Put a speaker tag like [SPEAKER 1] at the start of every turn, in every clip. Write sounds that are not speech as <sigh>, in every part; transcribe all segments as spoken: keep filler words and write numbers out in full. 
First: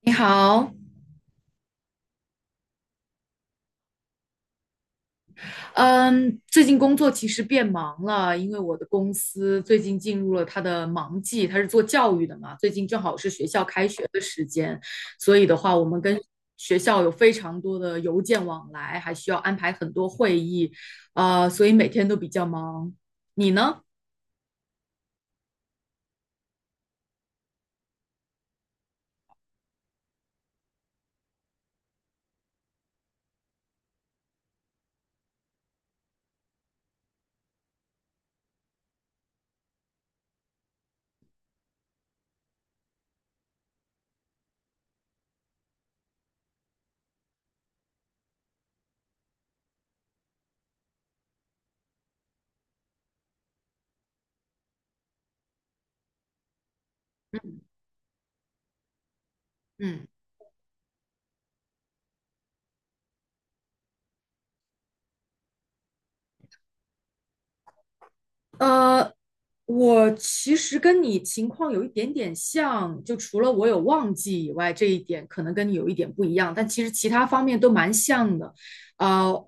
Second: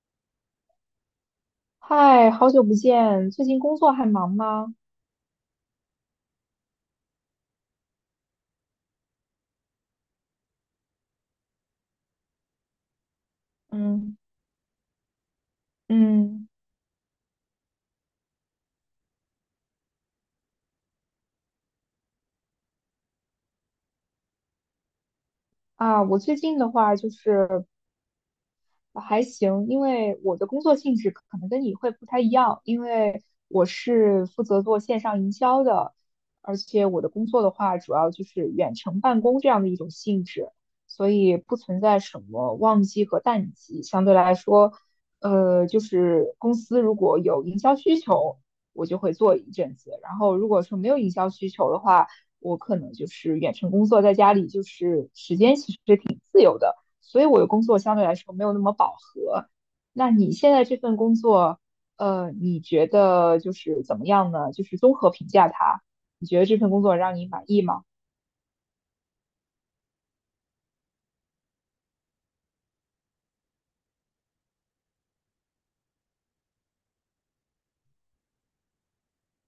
[SPEAKER 1] 你好，
[SPEAKER 2] 嗨，好久不见，最近工作还忙吗？
[SPEAKER 1] 嗯，最近工作其实变忙了，因为我的公司最近进入了它的忙季，它是做教育的嘛，最近正好是学校开学
[SPEAKER 2] 嗯
[SPEAKER 1] 的时间，所以的话，我们跟
[SPEAKER 2] 嗯，
[SPEAKER 1] 学校有非常多的邮件往来，还需要安排很多会议，呃，所以每天都比较忙。你呢？
[SPEAKER 2] 啊，我最近的话就是，呃还行，因为我的工作性质可能跟你会不太一样，因为我是负责做线上营销的，而且我的工作的话，主要就是远程办公这样的一种性质，所以不存在什么旺季和淡季。相对来说，呃，就是公司如果有营销需求，我就会做一阵子，然后如果说没有营销需求的话，我可能就是远程工作，在家里就是时间其实是挺自由的。所以我的工作相对来说没有那么饱和。
[SPEAKER 1] 嗯。
[SPEAKER 2] 那你现在这份工作，呃，你觉得就是怎么样呢？就是综合评价它，你觉得这份工作让你满意吗？
[SPEAKER 1] 呃，我其实跟你情况有一点点像，就除了我有忘记以外，这一点可能跟你有一点不一样，但其实其他方面都蛮像的。呃，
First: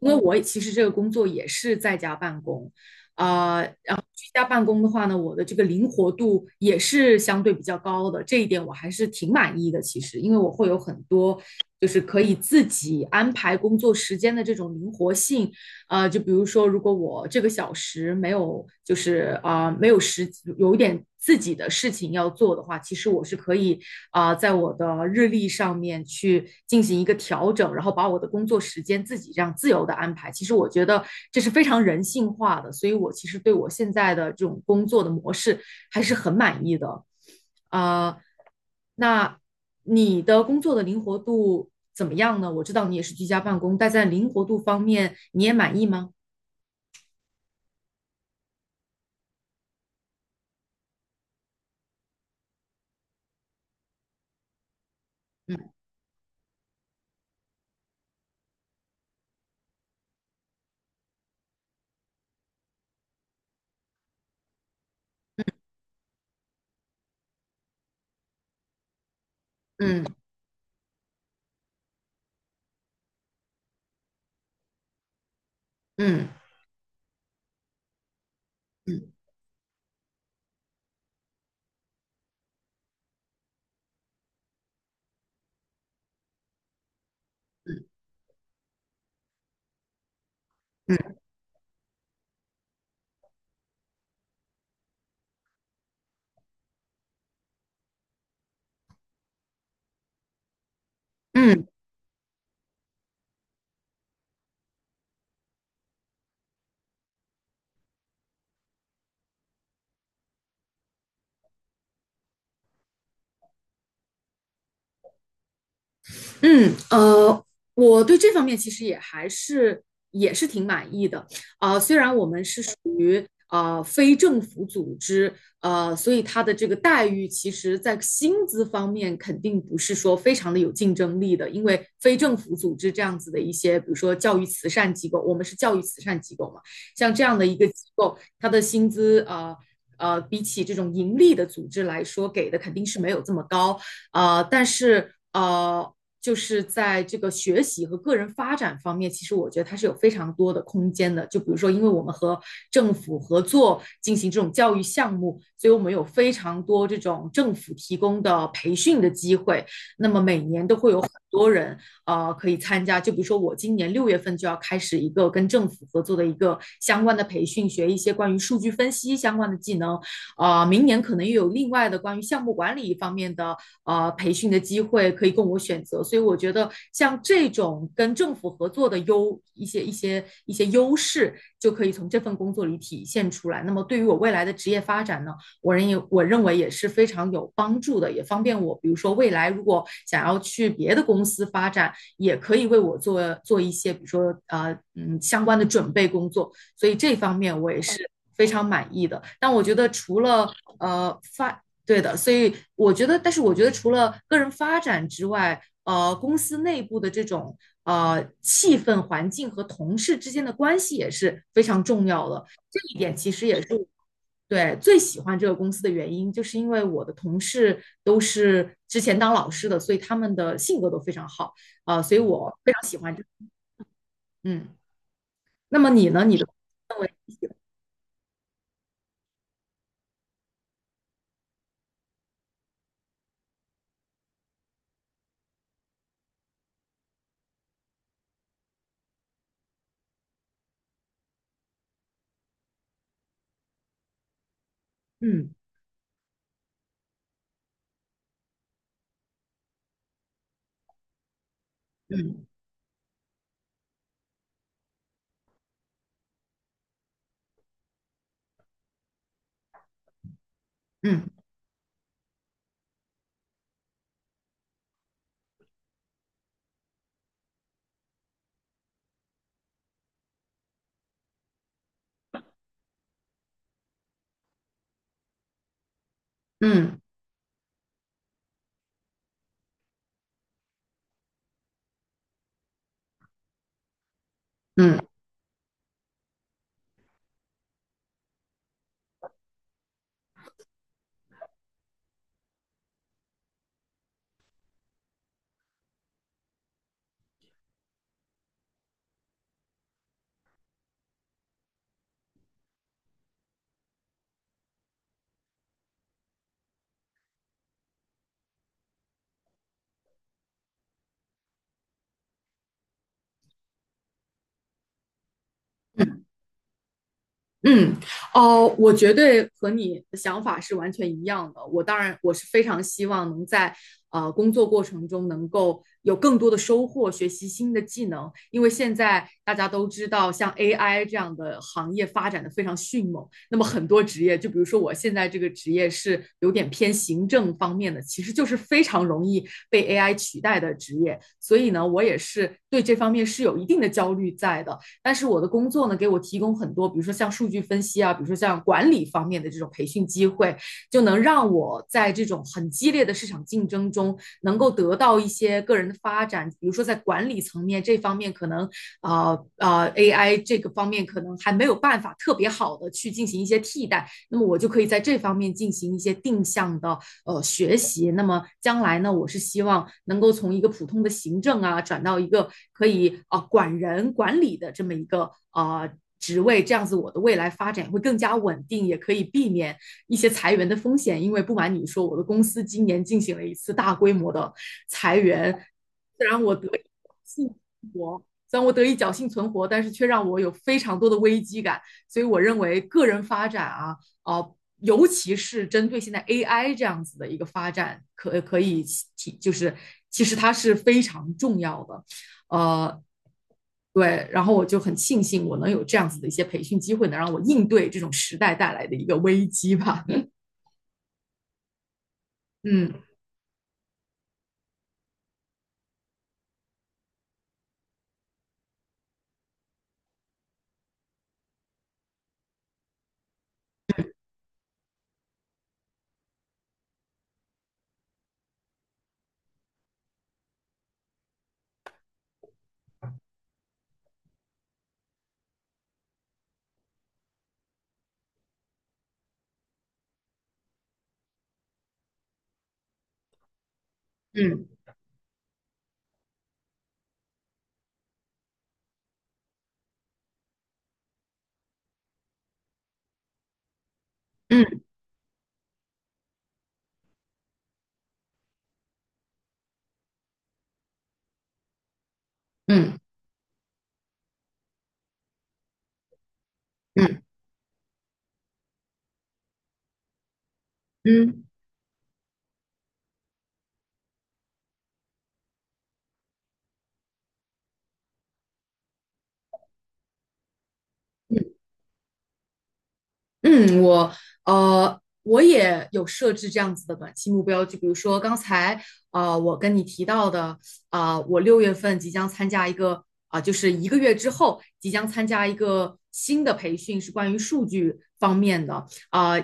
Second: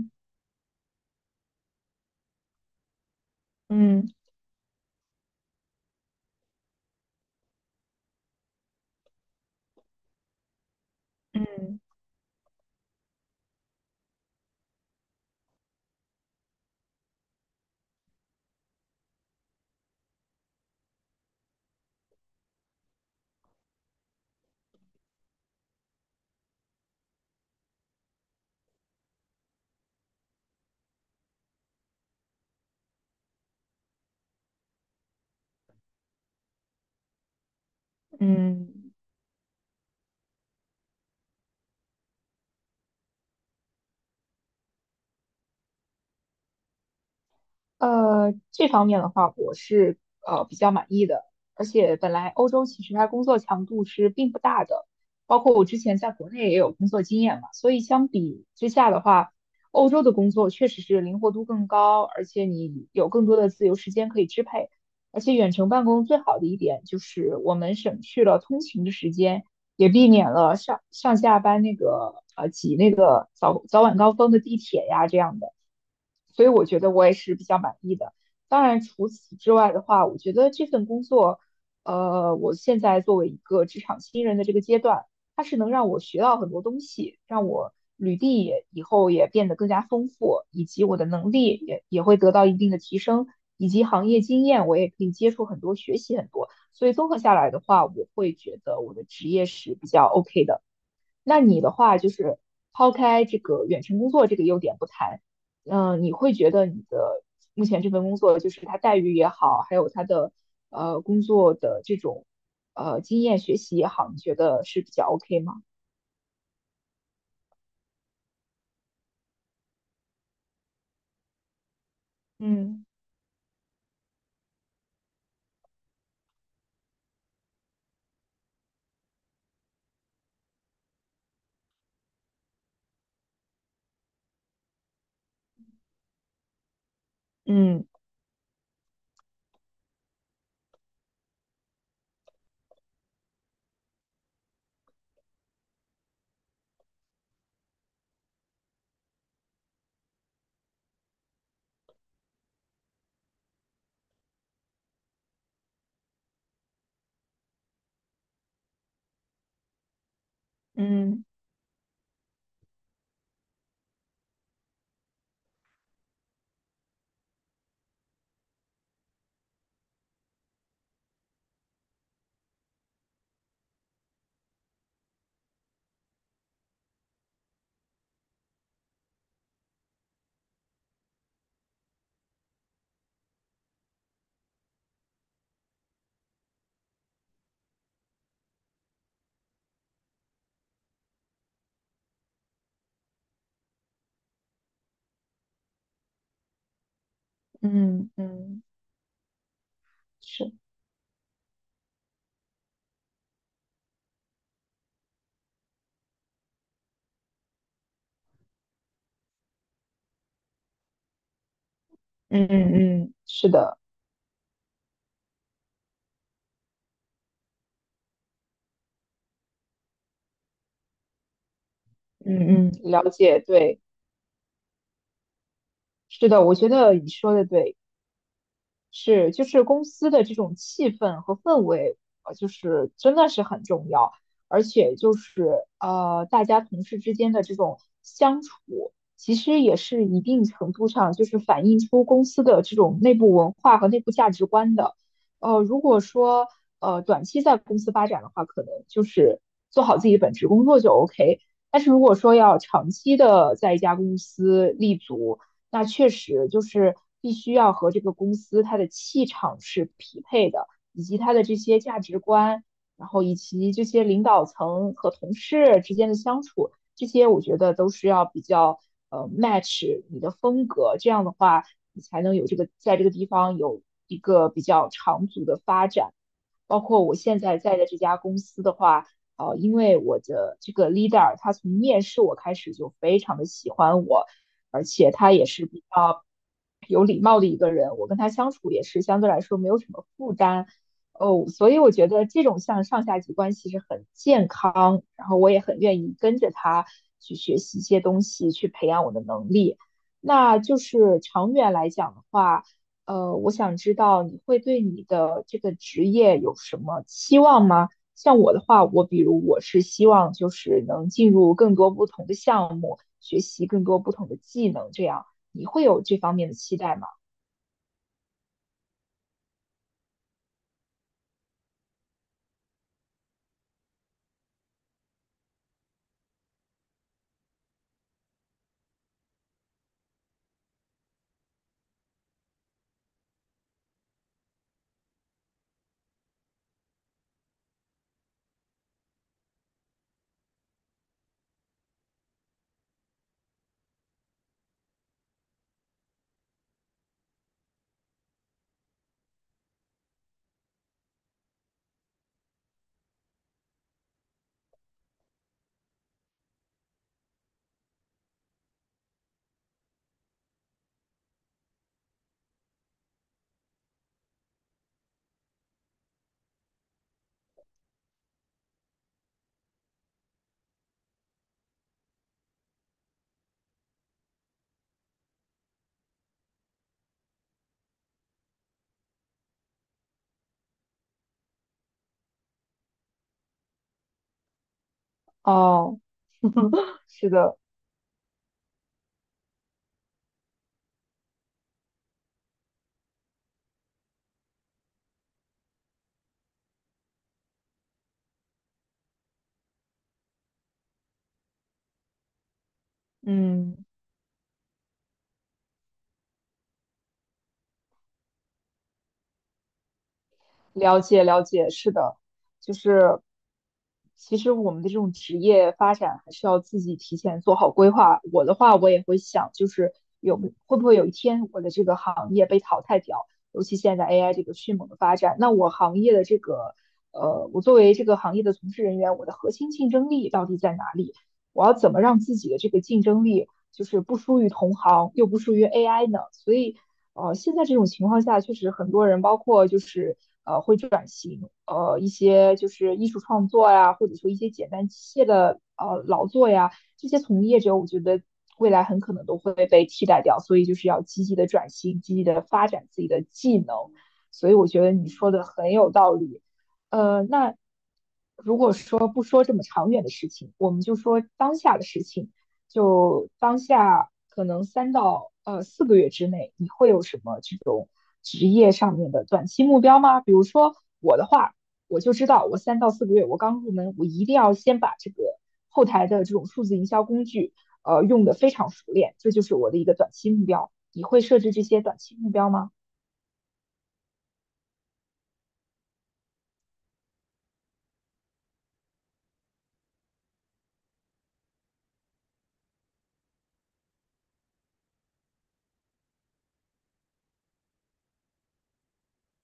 [SPEAKER 1] 因为我也其实这个工作也是在家办公，啊，然后
[SPEAKER 2] 嗯
[SPEAKER 1] 居家办公的话呢，我的这个灵活度也是相对比较高的，这一点我还是挺满意的。其实，因为我会有很多
[SPEAKER 2] 嗯
[SPEAKER 1] 就是可以自己安排工作时间的这种灵活性。呃，就比如说，如果我这个小时没有，就是啊、呃没有时，有一点自己的事情要做的话，其实我是可以啊、呃在我的日历上面去进行一个调整，然后把我的工作时间自己这样自由的安排。其实我觉得这是非常人性化的，所以我其实对我现在的这种工作的模式还是很满意的。呃，
[SPEAKER 2] 嗯，
[SPEAKER 1] 那你的工作的灵活度怎么样呢？我知道你也是居家办公，但在灵活度方面，你也满意吗？
[SPEAKER 2] 呃，这方面的话，我是呃比较满意的，而且本来欧洲其实它工作强度是并不大的，包括我
[SPEAKER 1] 嗯
[SPEAKER 2] 之前在国内也有工作经验嘛，所以相比之下的话，欧洲的工作确实是灵活度更高，而且你有更多的自由时间可以支配，而且远程办公最好的一点就是我们省去了通勤的时间，也
[SPEAKER 1] 嗯
[SPEAKER 2] 避免了上上下班那个呃挤那个早早晚高峰的地铁呀这样的。
[SPEAKER 1] 嗯
[SPEAKER 2] 所以我觉得我也是比较满意的。当然，除
[SPEAKER 1] 嗯
[SPEAKER 2] 此之外的话，我觉得这份工作，呃，我现在作为一个职场新人的这个阶段，它是能让我学到很多东西，让我
[SPEAKER 1] 嗯
[SPEAKER 2] 履历也以后也变得更加丰富，以及我的
[SPEAKER 1] 嗯。
[SPEAKER 2] 能力也也会得到一定的提升，以及行业经验我也可以接触很多，学习很多。所以综合下来的话，我会觉得我的职业是比较 OK 的。那你
[SPEAKER 1] 嗯。
[SPEAKER 2] 的话就是抛开这个远程工作这个优点不谈，嗯、你会觉得你的目前这份工作，就是它待遇也好，还有它的呃工作的这种呃经验学习也好，你觉得是比较 OK 吗？
[SPEAKER 1] 嗯，呃，我对这方面其实也还是也是挺满意的啊、虽然我们是属
[SPEAKER 2] 嗯
[SPEAKER 1] 于呃非政府组织，呃，所以它的这个待遇，其实在薪资方面肯定不是说非常的有竞争力的，因为非政府组织这样子的一些，比如说教育慈善机构，我们是教育慈善机构嘛，像这样的一个
[SPEAKER 2] 嗯
[SPEAKER 1] 机构，它的薪资呃呃，比起这种盈利的组织来说，给的肯定是没有这么高。呃，但是呃，就是在这个学习和个人发展方面，其实我觉得它是有非常多的空间的。就比如说，因为我们和政府合作进行这种教育项目，所以我们有非常多这种政府提供的培训的机会。那么每年都会有很
[SPEAKER 2] 嗯
[SPEAKER 1] 多人呃可以参加。就比如说，我今年六月份就要开始一个跟政府合作的一个相关的培训，学一些关于数据分析相关的技能。呃，明年可能又有另外的关于项目管理方面的呃培训的机会可以供我选择，所以我觉得像这种跟政府合作的优一些一些一些优势，就可以从这份工作里体现出来。那么对于我未来的职业发展呢，我认为我认为也是非常有帮助的，也方便我，比如说未来如果想要去别的公司发展，也可以为我做做一些，比如说呃嗯相关的准备工作。所以这方面我也是
[SPEAKER 2] 嗯
[SPEAKER 1] 非
[SPEAKER 2] 嗯，
[SPEAKER 1] 常满意的。但我觉得除了
[SPEAKER 2] 是，
[SPEAKER 1] 呃发对的，所以我觉得，但是我觉得除了个人发展之外，呃，公司内部的这种呃气氛、环境和同事之间的关系也是非常重要的。
[SPEAKER 2] 嗯
[SPEAKER 1] 这一
[SPEAKER 2] 嗯嗯，
[SPEAKER 1] 点其实
[SPEAKER 2] 是
[SPEAKER 1] 也是
[SPEAKER 2] 的，
[SPEAKER 1] 对最喜欢这个公司的原因，就是因为我的同事都是之前当老师的，所以他们的性格都非常好啊、呃所以我
[SPEAKER 2] 嗯
[SPEAKER 1] 非
[SPEAKER 2] 嗯，
[SPEAKER 1] 常喜
[SPEAKER 2] 了
[SPEAKER 1] 欢这。
[SPEAKER 2] 解，对，
[SPEAKER 1] 嗯，那么你呢？
[SPEAKER 2] 是
[SPEAKER 1] 你
[SPEAKER 2] 的，
[SPEAKER 1] 的
[SPEAKER 2] 我觉得
[SPEAKER 1] 认
[SPEAKER 2] 你
[SPEAKER 1] 为？
[SPEAKER 2] 说的对。是，就是公司的这种气氛和氛围，呃，就是真的是很重要，而且就是呃，大家同事之间的这种相处，其实也是一定程度上就是反映出公司的这种内部文化和内部价值观的。呃，如果说呃短期在公司发展的话，可能就是做好自己本职工作就 OK。但是如果说
[SPEAKER 1] 嗯
[SPEAKER 2] 要长期的在一家公司立足，那确实就是必须要和这个公司它的气场是匹配的，以及
[SPEAKER 1] 嗯
[SPEAKER 2] 它的这些价值观，然后以及这些领导层和同事之间的相处，这些我觉得都是要比较呃 match 你的风格，这样的话你才能有这个在这个地方有一个比较长足的发展。
[SPEAKER 1] 嗯
[SPEAKER 2] 包
[SPEAKER 1] 嗯嗯。
[SPEAKER 2] 括我现在在的这家公司的话，呃，因为我的这个 leader 他从面试我开始就非常的喜欢我，而
[SPEAKER 1] 嗯
[SPEAKER 2] 且他也是比较有礼貌的一个人，我跟他相处也是相对来说没有什么负担。哦，所以我觉得这种像上下级关系是很健康，然后我也很愿意跟着他去学习一些东西，去培养我的能力。那就是长远来讲的话，呃，我想知道你会对你的这个职业有什么期望吗？像我的话，我比如我是希望就是能进入更多不同的项目，学习更多不同的技能，这样你会有这
[SPEAKER 1] 嗯
[SPEAKER 2] 方面的期待吗？
[SPEAKER 1] 嗯，哦，我绝对和你的想法是完全一样的。我当然，我是非常希望能在呃工作过程中能够有更多的收获，学习新的技能。因为现在大家都知道，像 A I 这样的行业发展的非常迅猛，那么很多职业，就比如说我现在这个职业是有点偏行政方面的，其实就是非常容易被 A I 取代的职业。所以呢，我也是对这方面是有一定的焦虑在的。但是我的工作呢，给我提供很多，比如说像数据分析啊，比如说像管理方面的这种培训机会，就能让我在这种很激烈的市场竞争中，能够得到一些个人的发展。比如说在管理层面这方面，可能啊啊、呃呃、A I 这个方面可能还没有办法特别好的去进行一些替代，那么我就可以在这方面进行一些定向的呃学习。那么将来呢，我是希望能够从一个普通的行政啊，转到一个可以啊、呃管人管理的这么一个啊。呃职位这样子，我的未来发展会更加稳定，也可以避免一些裁员的风险。因为不瞒你说，我的公司今年进行了一次大规模的裁员，
[SPEAKER 2] 哦，
[SPEAKER 1] 虽然我得以
[SPEAKER 2] <laughs> 是
[SPEAKER 1] 幸
[SPEAKER 2] 的，
[SPEAKER 1] 活，虽然我得以侥幸存活，但是却让我有非常多的危机感。所以我认为个人发展啊，呃，尤其是针对现在 A I 这样子的一个发展，可可以提，就是其实它是非常重要的，呃，
[SPEAKER 2] 嗯。
[SPEAKER 1] 对，然后我就很庆幸我能有这样子的一些培训机会，能让我应对这种时代带来的一个危机吧。<laughs>
[SPEAKER 2] 了解了解，是的，就
[SPEAKER 1] 嗯
[SPEAKER 2] 是其实我们的这种职业发展还是要自己提前做好规划。我的话，我也会想，就是有没会不会有一天我的这个行业被淘汰掉，尤其现在 A I 这个迅猛的发展，那我行业的这个呃，我作为这个行业的从事人员，我的核心竞争力到底在哪里？我要怎么让自己的这个竞争力就是不输于同行，又不输于 A I 呢？所以呃，现在这种情况下，确实很多人，包括就是呃，会转型，呃，一些就是艺术创作呀，或者说一些
[SPEAKER 1] 嗯
[SPEAKER 2] 简单机械的呃劳作呀，这些从业者，我觉得未来很可能都会被替代掉，所以就是要积极的转型，积极的发展自己的技能，所以我
[SPEAKER 1] 嗯
[SPEAKER 2] 觉得你说的很有道理。呃，那如果说不说这么长远的事情，我们就说当下的事情。
[SPEAKER 1] 嗯
[SPEAKER 2] 就当下可能三到呃四个月之内，你会有什
[SPEAKER 1] 嗯
[SPEAKER 2] 么这种职业上面的短期目标吗？比如说我的
[SPEAKER 1] 嗯。
[SPEAKER 2] 话，我就知道我三到四个月，我刚入门，我一定要先把这个后台的这种数字营销工具，呃，用得非常熟练，这就是我的一个短期目标。你会设置这些短期目标吗？
[SPEAKER 1] 嗯，我呃，我也有设置这样子的短期目标，就比如说刚才呃，我跟你提到的，啊、我六月份即将参加一个啊、就是一个月之后即将参加一个新的培训，是关于数据方面的啊、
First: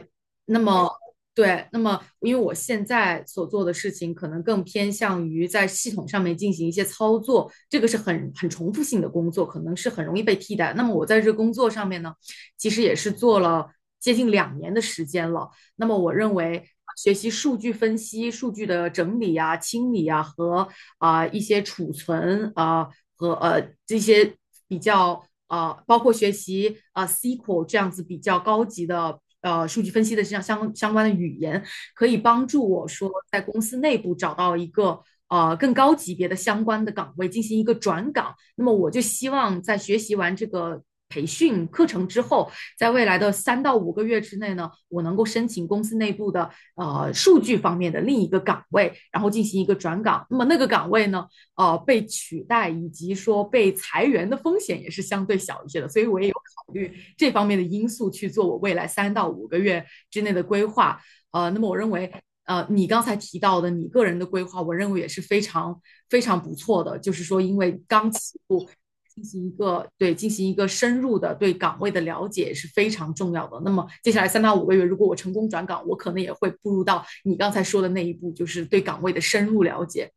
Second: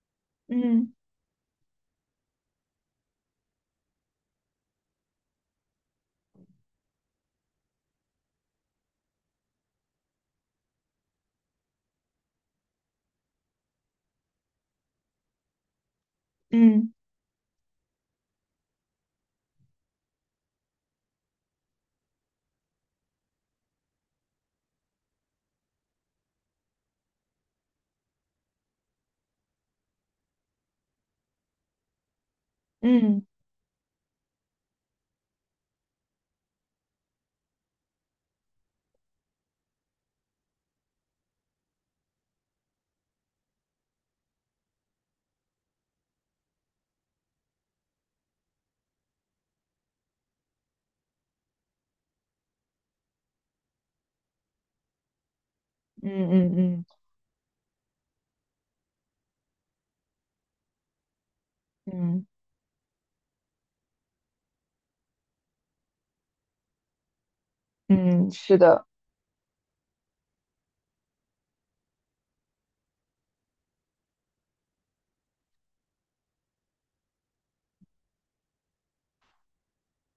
[SPEAKER 1] 那么
[SPEAKER 2] 嗯
[SPEAKER 1] 对，那么因为我现在所做的事情可能更偏向于在系统上面进行一些操作，这个是很很重复性的工作，可能是很容易被替代。那么我在这个工作上面呢？其实也是做了接近两年的时间了。那么我认为。
[SPEAKER 2] 嗯
[SPEAKER 1] 学习数据分析、数据的整理啊、清理啊和啊、呃一些储存啊、呃和呃这些比较啊、呃包括学习啊、S Q L 这样子比较高级的呃数据分析的这样相相关的语言，可以帮助我说
[SPEAKER 2] 嗯
[SPEAKER 1] 在公司内部找到一个呃更高级别的相关的岗位进行一个转岗。那么我就希望在学习完这个培训课程之后，在未来的三到五个月之内呢，我能够申请公司内部的呃数据方面的另一个岗位，然后进行一个转岗。那么那个岗位呢，呃被取代以及说被裁员的风险也是相对小一些的，所以我也
[SPEAKER 2] 嗯
[SPEAKER 1] 有
[SPEAKER 2] 嗯
[SPEAKER 1] 考
[SPEAKER 2] 嗯
[SPEAKER 1] 虑这方面的因素去做我未来三到五个月之内的规划。呃，那么我认为，
[SPEAKER 2] 嗯，
[SPEAKER 1] 呃，你刚才提到的你个人的规划，我认为也是非常非常不错的。就是说，因为刚
[SPEAKER 2] 嗯，
[SPEAKER 1] 起
[SPEAKER 2] 是
[SPEAKER 1] 步，
[SPEAKER 2] 的，
[SPEAKER 1] 进行一个对进行一个深入的对岗位的了解是非常重要的。那么接下来三到五个月，如果我成功转岗，我可能也会步入到你刚才说的那一步，就是对岗位的深入了解。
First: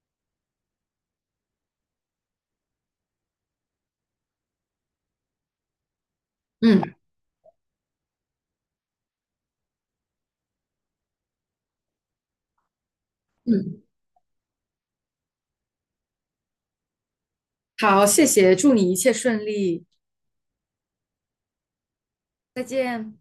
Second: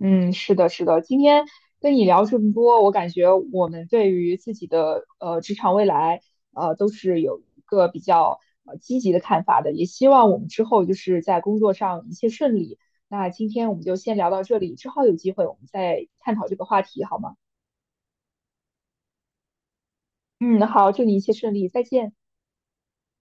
[SPEAKER 2] 嗯，是的，是的。今天跟你聊这么多，我感觉我们对于自己的呃职场未来，呃，都
[SPEAKER 1] 嗯
[SPEAKER 2] 是有一个比较呃积极的看法的。也希望我们之后就是在工作上一切顺利。那今天我
[SPEAKER 1] 嗯，
[SPEAKER 2] 们就先聊到这里，之后有机会我们再探讨这个话题，好吗？
[SPEAKER 1] 好，谢谢，祝你一切顺利，
[SPEAKER 2] 嗯，好，祝你一切顺利，再见。
[SPEAKER 1] 再见。